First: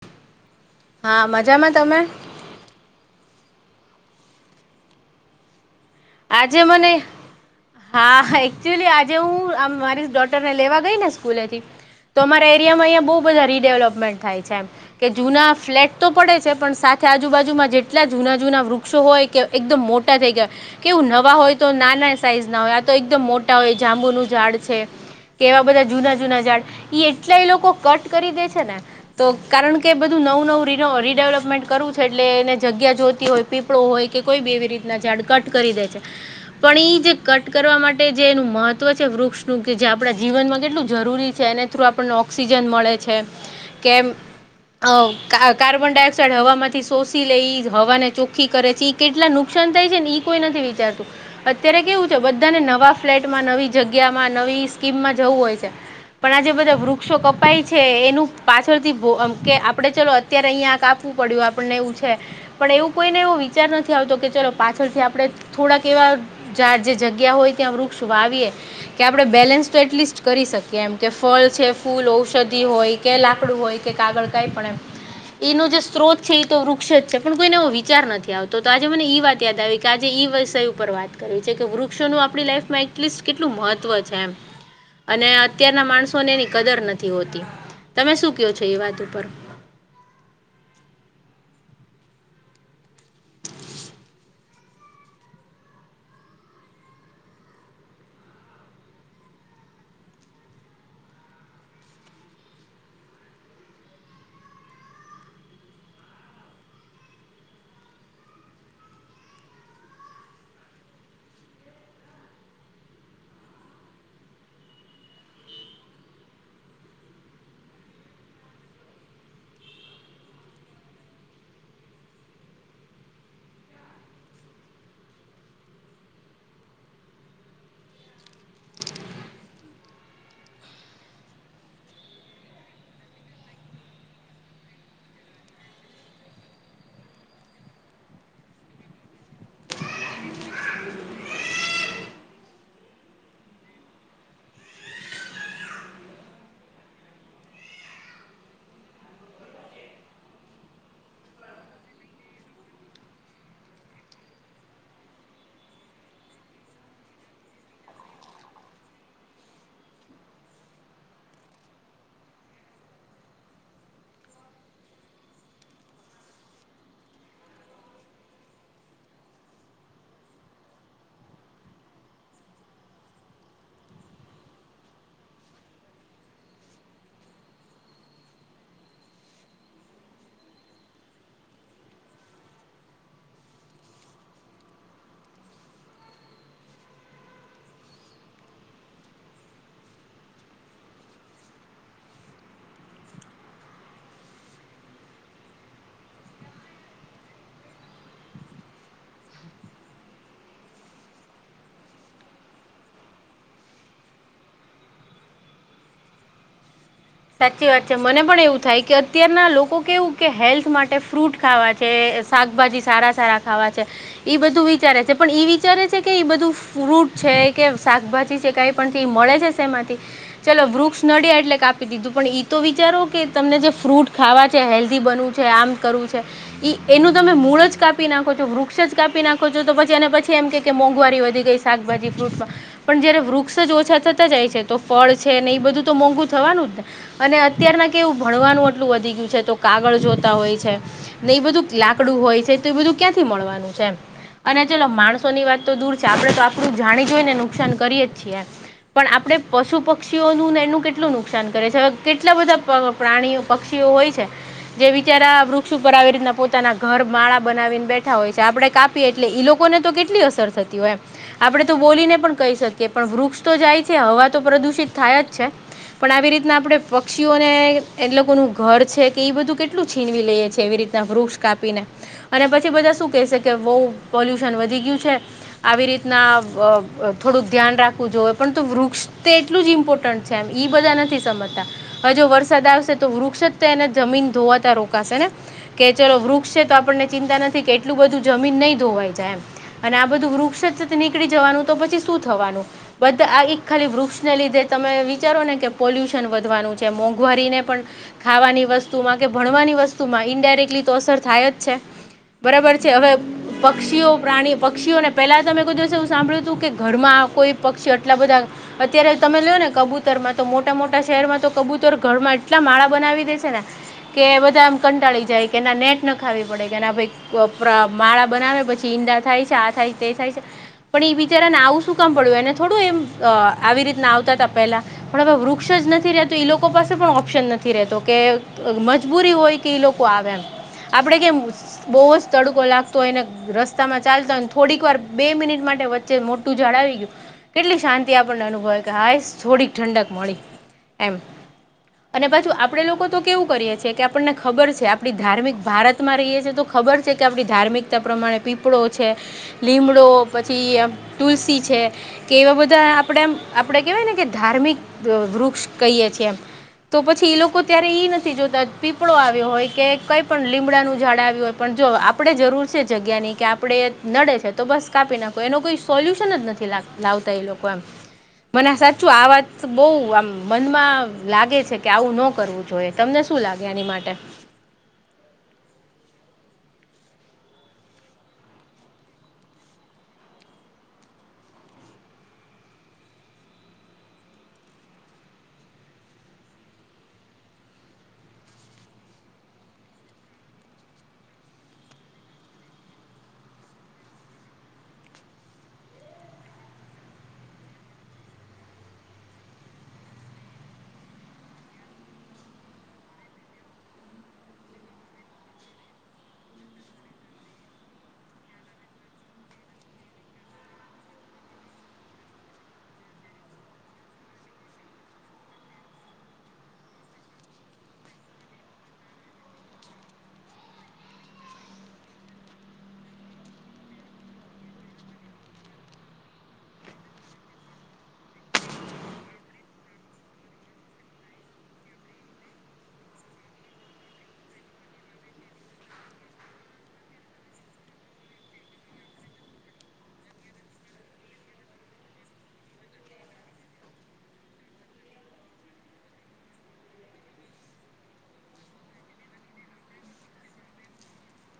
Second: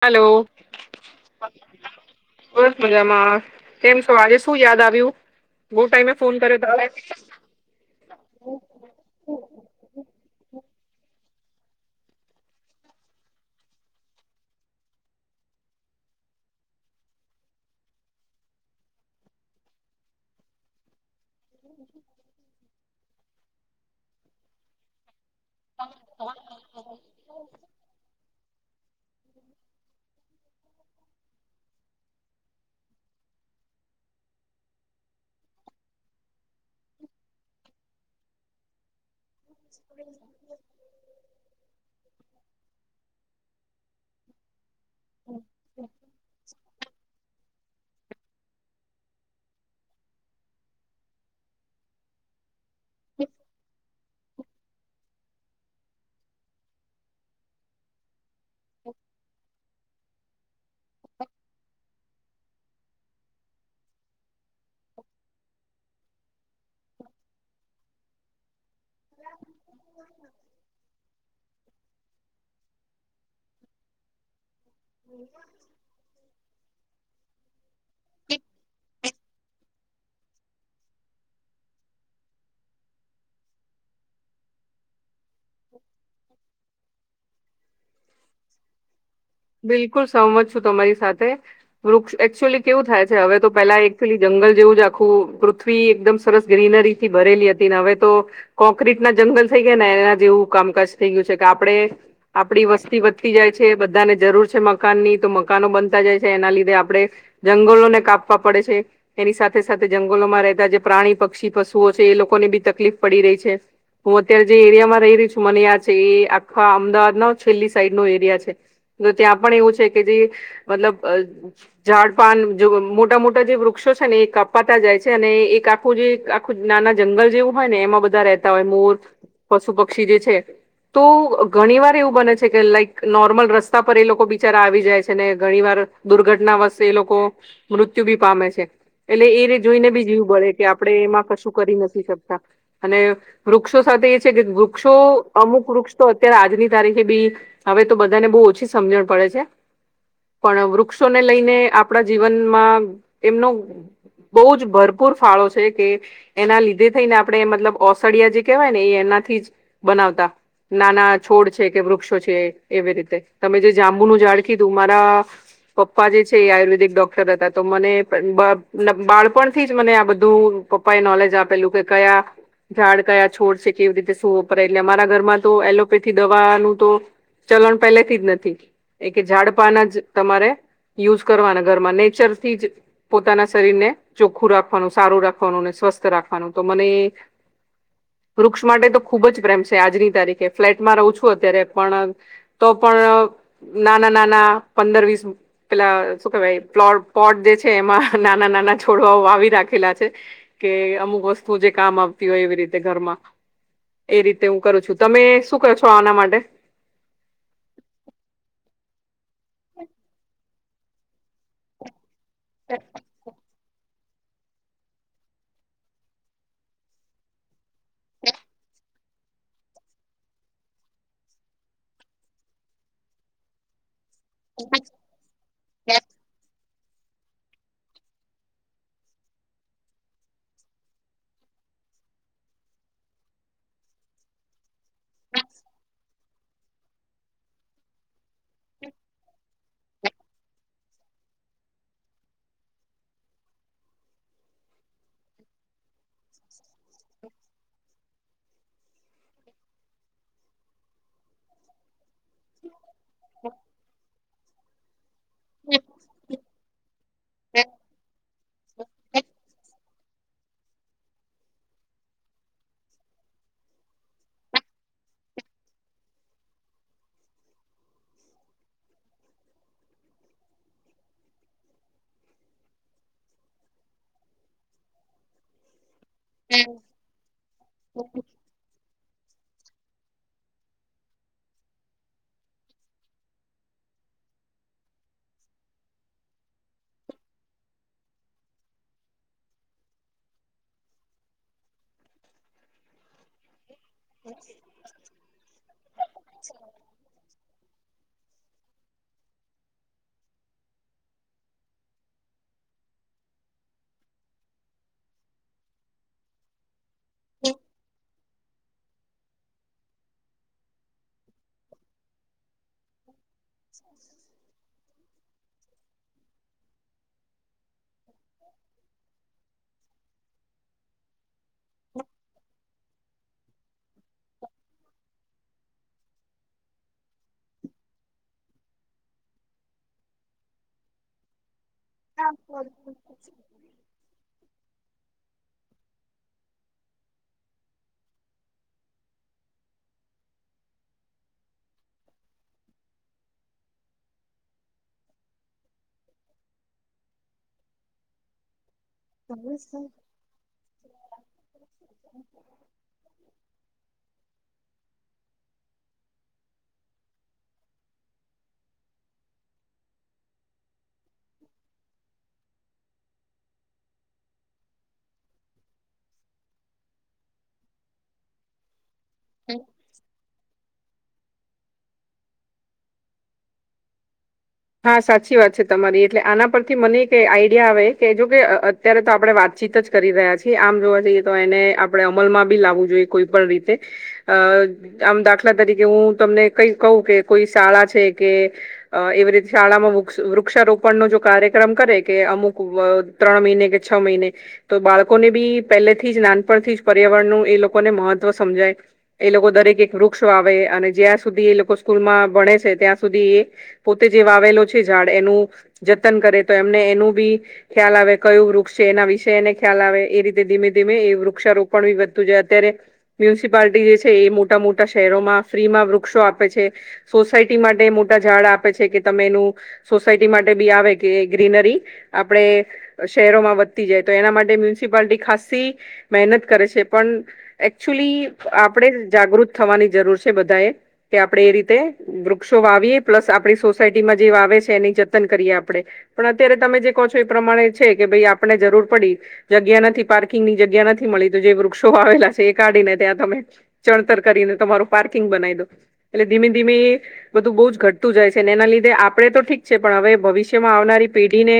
Hello હા મજામાં તમે બસ મજામાં કેમ છો આજે શું યાદ આવ્યું બો ટાઈમે ફોન કર્યો આજે તમે મને હા હ એકચુલી આજે હું આમ મારી ડોટર ને લેવા ગઈ ને સ્કૂલેથી તો અમારા એરિયામાં અહીંયા બો બધા રીડેવલપમેન્ટ થાય છે એમ કે જૂના ફ્લેટ તો પડે છે પણ સાથે આજુબાજુમાં જેટલા જૂના જૂના વૃક્ષો હોય કે એકદમ મોટા થઈ ગયા કેવું નવા હોય તો નાના સાઈઝ ના હોય આ તો એકદમ મોટા હોય જાંબુનું ઝાડ છે. કેવા બધા જૂના જૂના ઝાડ ઈ એટલાય લોકો કટ કરી દે છે ને તો કારણ કે બધું નવું નવું રી રીડેવલપમેન્ટ કરવું છે એટલે એને જગ્યા જોતી હોય પીપળો હોય કે કોઈ બી એવી રીતના ઝાડ કટ કરી દે છે, પણ ઈ જે કટ કરવા માટે જે એનું મહત્વ છે. વૃક્ષ નું કે જે આપણા જીવનમાં કેટલું જરૂરી છે એના થ્રુ આપણને ઓક્સિજન મળે છે, કેમ અ કાર્બન ડાયોક્સાઇડ હવામાંથી શોષી લઈ એજ હવાને ચો ખી કરે છે કેટલા નુકસાન થાય છે ને એ કોઈ નથી વિચારતું અત્યારે કેવું છે બધાને નવા ફ્લેટમાં નવી જગ્યામાં નવી સ્કીમમાં જવું હોય છે પણ આજે બધા વૃક્ષો કપાય છે એનું પાછળથી કે આપડે ચાલો અત્યારે અહીંયા આ કાપવું પડ્યું આપણને એવું છે, પણ એવું કોઈને એવો વિચાર નથી આવતો કે ચલો પાછળથી આપ આપણે થોડાક એવા જે જગ્યા હોય ત્યાં વૃક્ષ વાવીએ કે આપણે બેલેન્સ તો એટલીસ્ટ કરી શકીએ એમ કે ફળ છે ફૂલ ઔષધિ હોય. કે લાકડું હોય કે કાગળ કઈ પણ એ એનો જે સ્ત્રોત છે એ તો વૃક્ષ જ છે પણ કોઈને વિચાર નથી આવતો તો આજે મને ઈ વાત યાદ આવી કે આજે એ વિષય ઉપર વાત કરવી છે, કે વૃક્ષોનું આપણી લાઈફમાં એટલીસ્ટ કેટલું મહત્ત્વ છે. એમ અને અત્યારના માણસોને એની કદર નથી હોતી, તમે શું કો છો એ વાત ઉપર બિલકુલ સંમત છું તમારી સાથે વૃક્ષ એકચુઅલી કેવું થાય છે હવે તો પેલા એક્ચ્યુલી જંગલ જેવું જ આખું પૃથ વી એકદમ સરસ ગ્રીનરી થી ભરેલી હતી ને હવે તો કોંક્ર્રીટ ના જંગલ થઈ ગયા ને એના જે એવું કામકાજ થઇ ગયું છે કે આપડે આપડી વસ્તી વધતી જાય છે બધાને જરૂર છે મકાનની તો મકાનો બનતા જાય છે એના લીધે આપડણે જંગલોને કાપવા પડે છે એની સાથે સાથે જંગલોમાં રહેતા જે પ્રાણી પક્ષી પશુઓ છે એ લોકોને બી તકલીફ પડી રહી છે હું અત્યારે જે એરિયામાં રહી રહી છું મને યાદ છે એ આખા અમદાવાદના છેલ્લી સાઈડ નો એરિયા છે તો ત્યાં પણ એવું છે કે જે મતલબ અ ઝાડ પાાન મોટા મોટા જે વૃક્ષો છે ને એ કાપાતા જાય છે અને એક આખું જે નાના જંગલ જેવું હોય ને એમાં બધા રહેતા હોય મોર પશુ પક્ષી જે છે તો ઘણી વાર એવું બને છે કે લાઈક નોર્મલ રસ રસ્તા પર એ લોકો બિચારા આવી જાય છે ને ઘણી વાર દુર્ઘટના વક્તે એલોકો મૃત્યુ ભી પામે છે એટલે એને જોઈને બી જીવ બડે કે આપણે એમાં કશું કરી નથી શકતા અને વૃક્ષો સાથે એ છે કે વૃક્ષો અમુક વૃક્ષ તો અત્યારે આજની તારીખે બી હવે તો બધાને બવ ઓછી સમજણ પડે છે. પણ વૃક્ષોને લઈને આપડા જીવનમાં એમનો બવજ ભરપૂર ફાળો છે કે એના લીધે થઈને આપણે મતલબ ઓસડિયા જે કહેવાય ને એ એનાથી બનાવતા નાના છોડ છે કે વૃક્ષો છે એવી રીતે તમે જે જાંબુનું ઝાળ કીધું મારા પપ્પા જે છે એ આયુર્વેદિક ડોક્ટર હતા તો મને બ બાળપણથી જ મને આ બધું પપ્પા એ નોલેજ આપેલું કે કયા ઝાડ કયા છોડ છે કેવી રીતે સૂવો પડે એટલે અમારા ઘરમાં તો એલોપેથી દવાનું તો ચલણ પહેલેથી જ નથી એ કે ઝાડપાના જ તમારે યુઝ કરવાના ઘરમાં નેચર થી જ પોતાના શરીરને ચોખ્ખું રાખવાનું સારું રાખવાનું ને સ્વસ્થ રાખવાનું તો મને વૃક્ષ માટે તો ખુબ જ પ્રેમ છે આજની તારીખે ફ્લેટમાં રહું છું અત્યારે પણ તો પણ નાના નાના પંદર વીસ પેલા શું કેવાઈ પ્લોટ પોટ જે છે એમાં નાના નાના છોડવાઓ આવી રાખેલા છે. કે અમુક વસ્તુ જે કામ આવતી હોય એવી રીતે ઘરમાં એ રીતે હું કરું છું તમે શું કરો છો આના માટે સાચી વાત છે મને પણ એવું થાય કે અત્યારના લોકો કેવું કે હેલ્થ માટે ફ્રૂટ ખાવા છે. શાકભાજી સારા સારા ખાવા છે એ બધું વિચારે છે પણ એ વિચારે છે કે એ બધું ફ્રૂટ છે કે શાકભાજી છે કઈ પણ મળે છે એમાંથી ચાલો વૃક્ષ નડિયા એટલે કપ પી દીધું પણ એઈ તો વિચારો કે તમને જે ફ્રૂટ ખાવા છે, હેલ્ધી બનવું છે, આમ કરવું છે. એનું તમે મૂળ જ કાપી નાખો છો વૃક્ષ જ કાપી નાખો છો તો પછી એને પછી એમ કે કે મોંઘવારી વધી ગઈ છે. શાકભાજી ફૂટ માં. પણ જયારે વૃક્ષ જ ઓછા થતા જાય છે તો ફળ છે ને એ બધું તો મોંઘુ થવાનું. અને અત્યારના કેવું ભણવાનું આટલું વધી ગયું છે તો કાગળ જોતા હોય છે. ને એ બધું લાકડું હોય છે તો એ બધું ક્યાંથી મળવાનું છે એમ. અને ચલો માણસો ની વાત તો દૂર છે આપડે તો આપણું જાણી જોઈ ને નુકસાન કરીએ જ છીએ. પણ આપણે પશુ પક્ષીઓનુંને એનું કેટલું નુકસાન કરે છે કેટલા બધા પ્રાણીઓ પક્ષીઓ હોય છે. જે બિચારા વૃક્ષ ઉપર આવી રીતના પોતાના ઘર માળા બનાવીને બેઠા હોય છે. તે આપડે કાપીએ એટલે ઈ લોકોને તો કેટલી અસર થતી હોય એમ. આપડે તો બોલીને પણ કહી શકીએ પણ વૃક્ષ તો જાય છે હવા તો પ્રદુષિત થાય જ છે. પણ આવી રીત તના આપડે પક્ષીઓને એટ લોકોનું ઘર છે કે એ બધું કેટલું છીનવી લઈએ છીએ એવી રીતના વૃક્ષ કાપીને અને પછી અને બધા શું કેશે કે બહું પોલ્યુશન વધી ગયું છે. આવી રીતના આ થોડુંક ધ્યાન રાખવું જો પણ તો વૃક્ષ તે એટલું જ ઇમ્પોર્ટન્ટ છે એમ બધા નથી સ સમજતા હવે જો વરસાદ આવશે તો વૃક્ષ જ તેને જમીન ધોવાતા રોકાશે ને. કે ચલો વૃક્ષ છે તો આપણને ચિંતા નથી કે એટલું બધું જમીન નહી ધોવાઈ જાય એમ. અને આ બધું વૃક્ષ નીકળી જવાનું તો પછી શું થવાનું. બધા આ એક ખાલી વૃક્ષને લીધે તમે વિચારો ને કે પોલ્યુશન વધવાનું છે મોંઘવારીને પણ ખાવાની વસ્તુમાં કે ભણવાની વસ્તુ માં ઈન્ડાયરેક્ટલી તો અસર થાય જ છે. બરાબર છે હવે પક્ષીઓ પ્રાણી પક્ષીઓને પેલા તમે કો દિવસ એવું સાંભળ્યું હતું કે ઘરમાં કોઈ પક્ષી આટલા બધા અત્યારે તમે લોયો ને કબૂતર માં તો મોટા મોટા શહેરમાં તો કબૂતર ઘર માં એટલા માળા બનાવી દે છે ને કે બધા આમ કંટાળી જાય કે ના નેટ નખાવી પડે કે ના ભાઈ આ પ્ર માળા બનાવે પછી ઈંડા થાય છે આ થાય તે થાય છે પણ એ બિચારા ને આવું શું શું કામ પડ્યું એને થોડું એમ આવી રીત આવતા હતા પેલા હમણાં તો વૃ ક્ષ જ નથી રહેત એ લોકો પાસે પણ ઓપ્શન નથી રહેતો કે મજબૂરી હોય કે એ લોકો આવે એમ આપડે કેમ બહુ જ તડકો લાગતો હોયને રસ્તામાં ચાલતા હોયને થોડીક વાર બે મિનિટ માટે વચ્ચે મોટું ઝાડ આવી ગયું કેટલી શાંતિ આપણને અનુભવા કે હાયસ થોડીક ઠંડક મળી. એમ. અને પાછુ આપડે લોકો તો કેવું કરીએ છેએ કે આપણને ખબર છે આપણી ધાર્મિક ભારત માં રહીએ છીએ તો ખબર છે કે આપણી ધાર્મિકતા પ્રમાણે પીપળો છે લીમડો પછીમ તુલસી છે કે એવા બધા આપણેે એમ આપડે કેવાય ને કે ધાર્મિક વૃક્ષ કહીએ છી એમ. તો પછી એ લોકો ત્યારે ઈ નથી જોતા પીપળો આવ્યો હોય કે કઈ પણ લીમડાનું ઝાડ આવ્યું હોય પણ જો આપણે જરૂર જગ્યાની કે આપડે નડે છે, તો બસ કાપી નાખું એનો કોઈ સોલ્યુશન જ નથી લાવતા એ લોકો એમ. મને સાચું આ વાત બઉ આમ મનમાં લાગે છે કે આવું ન કરવું જોઈએ તમને શું લાગે એની માટે. હા સાચી વાત છે, તમારી એટલે આના પરથી મને એક આઈડિયા આવે કે જો કે અત્યારે તો આપણે વાતચીત જ કરી રહ્યા છીએ આમ જોવા જઈએ તો એને આપણે અમલમાં બી લાવવું જોઈએ કોઈ પણ રીતે. અ આમ દાખલા તરીકે હું તમને કઈ કહું કે કોઈ શાળા છે, કે અ [unintelligible] શાળામાં વૃક્ષ વૃક્ષારોપણ નો જો કાર્યક્રમ કરે કે અમુક ત્રણ મહિને કે છ મહિને તો બાળકોને બી પહેલેથી જ નાનપણથી જ પર્યાવરણનું એ લોકોને મહત્વ સમજાય એ લોકો દરેક એક વૃક્ષ વાવે, અને જ્યાં સુધી એ લોકો સ્કૂલમાં ભણે છે, ત્યાં સુધી એ પોતે જે વાવેલો છે ઝાડ, એનું જતન કરે તો એમને એનું બી ખ્યાલ આવે કયું વૃક્ષ છે એના વિશે એને ખ્યાલ આવે, એ રીતે ધીમે-ધીમે એ વૃક્ષારોપણ બી વધતું જાય અત્યારે. મ્યુનિસિપાલટી એ જે છે એ મોટા-મોટા શહેરોમાં ફ્રીમાં વૃક્ષો આપે છે. સોસાયટી માટે મોટા ઝાડ આપે છે કે તમે એનું સોસાયટી માટે બી આવે કે ગ્રીનરી આપણેે શહેરોમાં વધતી જાય, તો એના માટે મ્યુનિસિપાલિટી ખાસ્સી મહેનત કરે છે, પણ એકચ્યુલી આપણેે જ જાગૃત થવાની જરૂર છે બધા એ. કે આપણે એ રીતે વૃક્ષો વાવીએ, પ્લસ આપણી સોસ સાયટીમાં જે આવે છે એની જતન કરીએ આપણે. પણ અત્યારે તમે જે કહો છો એ પ્રમાણે છે કે ભઈ આપને જરૂર પડી જગ્યા નથી પાર્કિંગ ની જગ્યા નથી મલી, તો જે વૃક્ષો વાવેલા છે એ કાઢીને ત્યાં તમે ચણતર કરીને તમારું પાર્કિંગ બનાઈ દો. એટલે ધીમે-ધીમે એ બધું બહુ જ ઘટતું જાય છ છે ને એના લીધે આપણેે તો ઠીક છે, પણ હવે ભવિષ્યમાં આવનારી પેઢીને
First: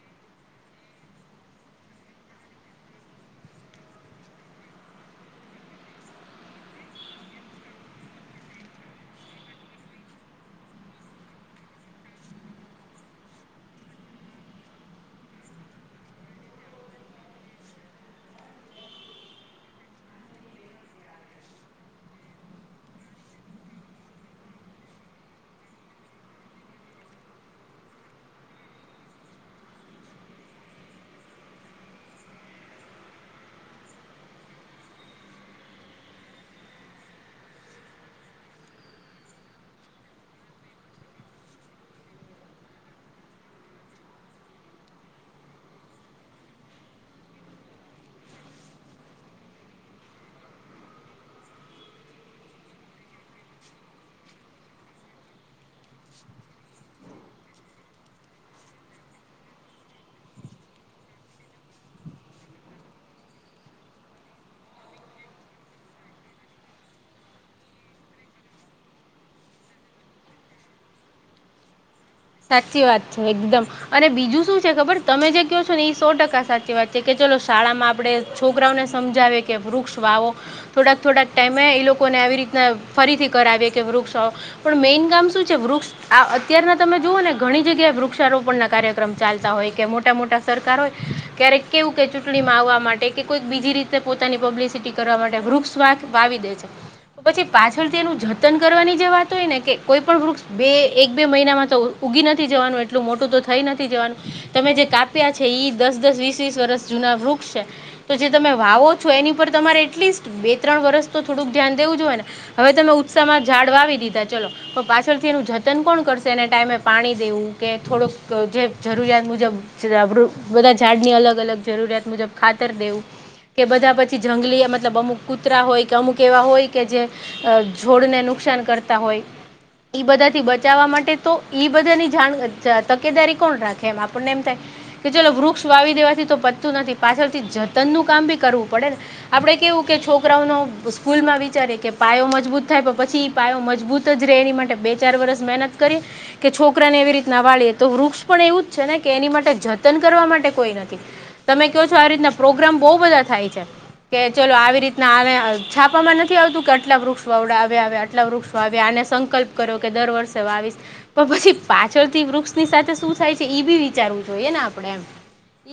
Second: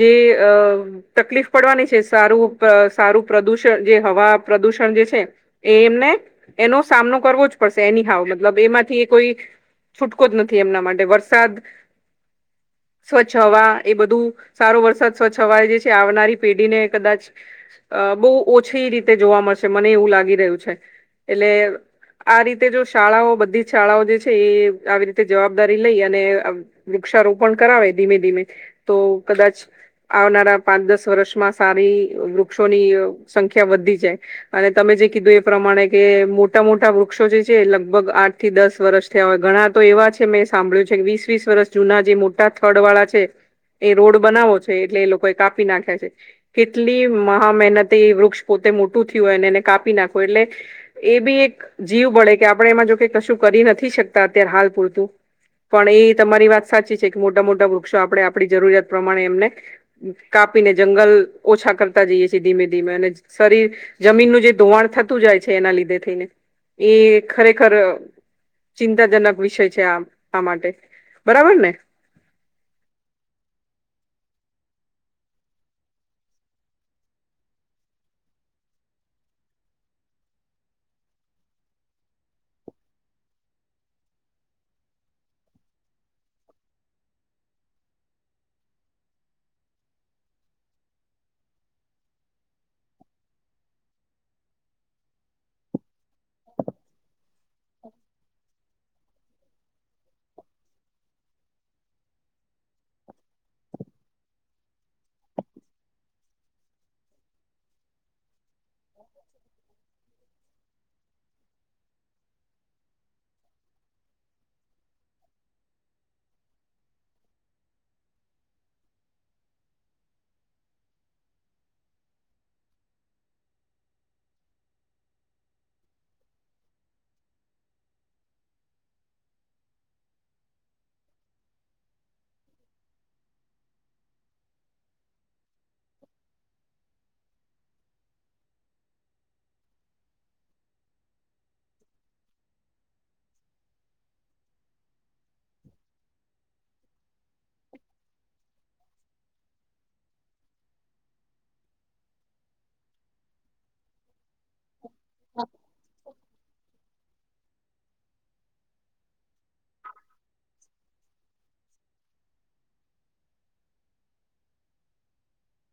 જે અહ તકલીફ પડવાની છે સારું પ સારું પ્રદુષણ જે હવા પ્રદુષણ જે છે એ એમને એનો સામનો કરવો જ પડશે એની હાવ, મતલબ એમાંથી એ કોઈ છૂટકો જ નથી એમના માટે. વરસાદ [inaudible] સ્વચ્છ હવા એ બધું સારો વરસાદ સ્વચ્છ હવા જે છે, આવનારી પેઢીને કદાચ અહ બહુ ઓછી રીતે જોવા મળશે, મને એવું લાગી રહ્યું છે. એટલે આ રીતે જો શાળાઓ બધી જ શાળાઓ જે છે, એ આવી રીતે જવાબ દારી લઈ અને આમ વૃક્ષારોપણ કરાવે ધીમે-ધીમે તો કદાચ આવનારા પાંચ-દસ વર્ષમાં સારી વૃક્ષોની સંખ્યા વધી જાય. અને તમે જે કીધું એ પ્રમાણે કે મોટા-મોટા વૃક્ષો જે છે, એ લગભગ આઠ થી દસ વર્ષ થયા હોય. ઘણા તો એવા છ છે મેં સાંભળ્યું છે, કે વીસ-વીસ વર્ષ જૂના જે મોટા થડવાળા છે એ રોડ બનાવો છે, એટલે એ લોકો એ કાપી નાખ્યા છે. કેટલી મહા મહેનતે એ વૃક્ષ પોતે મોટું થયું હોય અને એને કાપી નાખો એટલે એ બી એક જીવ બળે કે આપણે એમાં જોકે કશું કરી નથી શકતા અત્યારે હાલ પૂરતું. પણ ઈએ તમારી વાત સાચી છે, કે મોટા-મોટા વૃક્ષો આપણે આપણી જરૂરિયાત પ્રમાણે એમને કાપીને જંગલ ઓછા કરતા જઈએ છીએ ધીમે-ધીમે. અને શરી જમીનનું જે ધોવાણ થતું જાય છે, એના લીધે થઈને. એ ખરેખર ચિંતાજનક વિષય છે આ-આ માટે. બરાબર ને? સાચી વાત છે એકદમ. અને બીજું શું છે ખબર, તમે જે કયો છો ને એ સો ટકા સાચી વાત છે, કે ચલો શાળામાં આપડે છોકરાઓને સમજાવે કે વૃક્ષ વાવો થોડાક-થોડાક ટાઈમે ઈ લોકોને આવી રીતના ફરીથી કરાવે કે વૃક્ષો પણ મેઈન કામ શું છે વૃક્ષ આ અત્યારના તમે જુઓ ને ઘણી જગ્યાએ વૃક્ષારોપણના કાર્યક્રમ ચાલતા હોય કે મોટા-મોટા સરકાર હોય, ક્યારેક કેવું કે ચૂંટણીમાં આવવા માટે કે કોઈક બીજી રીતે પોતાની પબ્લિસિટી કરવા માટે વૃક્ષ વાત વાવી દે છે. પછી પાછળ તે એનું જતન કરવાની જે વાત હોય ને કે કોઈ પણ વૃક્ષ બે એક બે મહિનામાં તો ઉઊગી નથી જવાનું એટલું મોટું તો થઈ નથી જવાનું. તમે જે કાપ્યા છે ઈ દસ દસ વીસ વીસ વર્ષ જૂના વૃક્ષ છે. તો જે તમે વાવો છો એની પર તમારે એટલીસ્ટ બે ત્રણ વર્ષ તો થોડુંક ધ્યાન દવું જોઈએ ને. હવે તમે ઉત્સાહ માં ઝાડ વાવી દીધા ચલો પણ પાછળથી એનું જતન કોણ કરશે. ટાઈમે પાણી દવું કે થડો જે જરૂરિયાત મુજબ. જોગરૂત બધા ઝાડ ની અલગ અલગ જરૂરિયાત મુજબ ખાતર દેવું. કે બધા પછી જંગલી મતલબ અમુક કૂતરા હોય કે અમુક એવા હોય કે જે જોડને નુકસાન કરતા હોય ઈ બધાથી બચાવવા માટે તો ઈ બધાની જાણ અ તકેદારી કોણ રાખે એમ આપણને એમ થાય. કે ચલો વૃક્ષ વાવી દેવાથી તો પતતુ નથી પાછળથી જતન નું કામ ભી કરવું પડે ને. આપડે કેવું કે છોકરાઓનો સ્કૂલમાં વિચારે કે પાયો મજબૂત થાય પણ પછી પાયો મજબૂત જ રે એની માટે બે ચાર વર્ષ મહેનત કરી કે છોકરાને એવી રીતના વાળીએ તો વૃક્ષ પણ એવું જ છે ને કે એની માટે જતન કરવા માટે કોઈ નથી તમે કહો છો આ રીતના પ્રોગ્રામ બહુ બધા થાય છે. કે ચલો આવી રીતના આવે છાપમાં નથી આવતું અટલા વૃક્ષ વવડાવયા હવે આટલા વૃક્ષો વાવયા અને સંકલ્પ કર્યો કે દર વર્ષે વાવીશ. પણ પછી પાછળ થી વૃક્ષની સાથે શું થાય છે એ બી વિચારવું જોઈએ ને આપડે એમ.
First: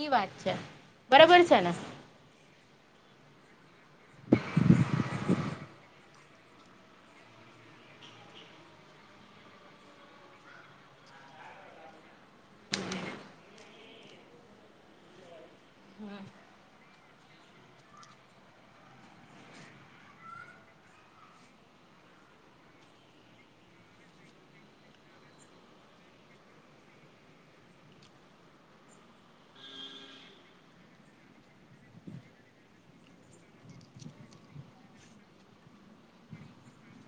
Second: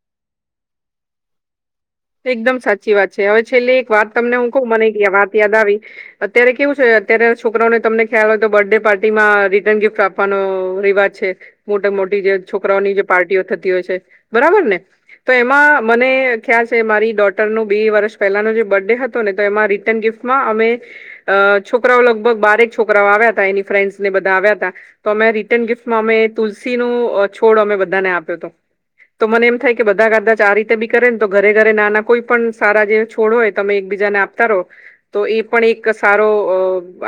ઈ વાત છે બરોબર છે ને. એકદમ સાચી વાત છે હવે છેલ્લે એક વાર તમને હું કહું મને વાત યાદ આવી અત્યારે કેવું છે અત્યારે છોકરાઓને તમને ખ્યાલ હોય તો બર્થડે પાર્ટીમાં રિટર્ન ગિફ્ટ આપ આપવાનો રિવાજ છે મોટા મોટી જે છોકરાઓની જે પાર્ટીઓ થતી હોય છે બરાબર ને તો એમાં મને ખ્યાલ છે. તે મારી ડોટર નો બે વર્ષ પહેલાનો જે બર્થડે હતો ને તો એમાં રિટર્ન ગિફ્ટમાં અમે અ છોકરાઓ લગભગ બારેક છોકરાઓ આવ્યા હતા એની ફ્રેન્ડ્સ ને બધા આવ્યા હતા. તો અમે રિટર્ન ગિફ્ટમાં અમે તુલસી ન અ છોડ અમે બધાને આપ્યો હતો. તો મને એમ થાય કે બધા કાદાચ આ રીતે બી કરે ને તો. ઘરે ઘરે નાના કોઈ પણ સારા જે છોડ હોય તમે એકબીજાને આપતા રહો. તો એ પણ એક સારો અ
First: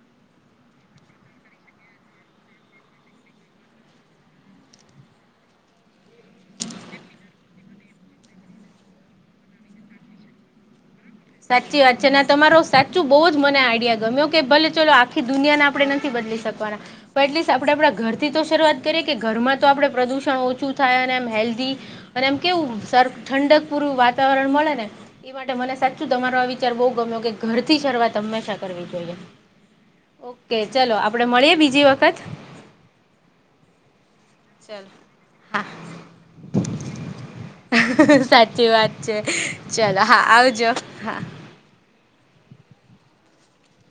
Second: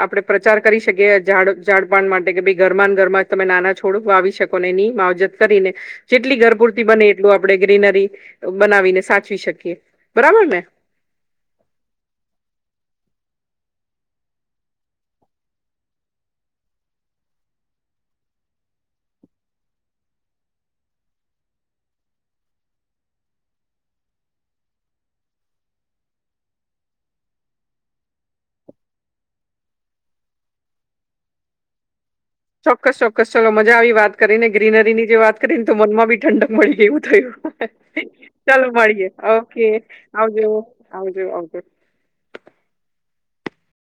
આપણેે પ્રચાર કરી શકીએ ઝાડ ઝાડપણ માટે કે ભાઈ ધરમાં ને ધરમાં તમે નાના છોડ વાવી શકો ને એની માવજત કરીને જેટલી ઘર પૂરતી બને એટલું આપણે ગ્રીનરી બનાવીને સાચવી શકીએ બરાબર ને. સાચી વાત છે અને તમારો સાચું બહુ જ મને આઈડિયા ગમ્યો કે ભલે ચલો આખી દુનિયાને આપણે નથી બદલી તે પણ પણ એટલીસ્ટ આપે આપણા ઘર થી તો શરૂઆત કરીએ કે ઘરમાં તો આપણેે પ્રદુષણ ઓછું થાય અને એમ હેલ્ધી અને એમ કેવું સર ઠંડક પૂરું વાતાવરણ મળે ને એ માટે મને શું તમારો આ વિચાર બહુ ગમ્યો કે ઘર થી શરૂઆત હંમેશા કરવી જોઈએ. ઓકે ચલો આપડે મળીએ બીજી વખત ચોક્કસ ચોક્કસ ચાલો મજા આવી વાત કરીને ચાલો. ગ્રીનરી ની જે વાત હા કરીને તો મનમાં બી ઠંડક મળી ગવું થયું. ચાલો સાચી વાત મળીએે છે ઓકે ચલો હા આવજો આવજો આવજો.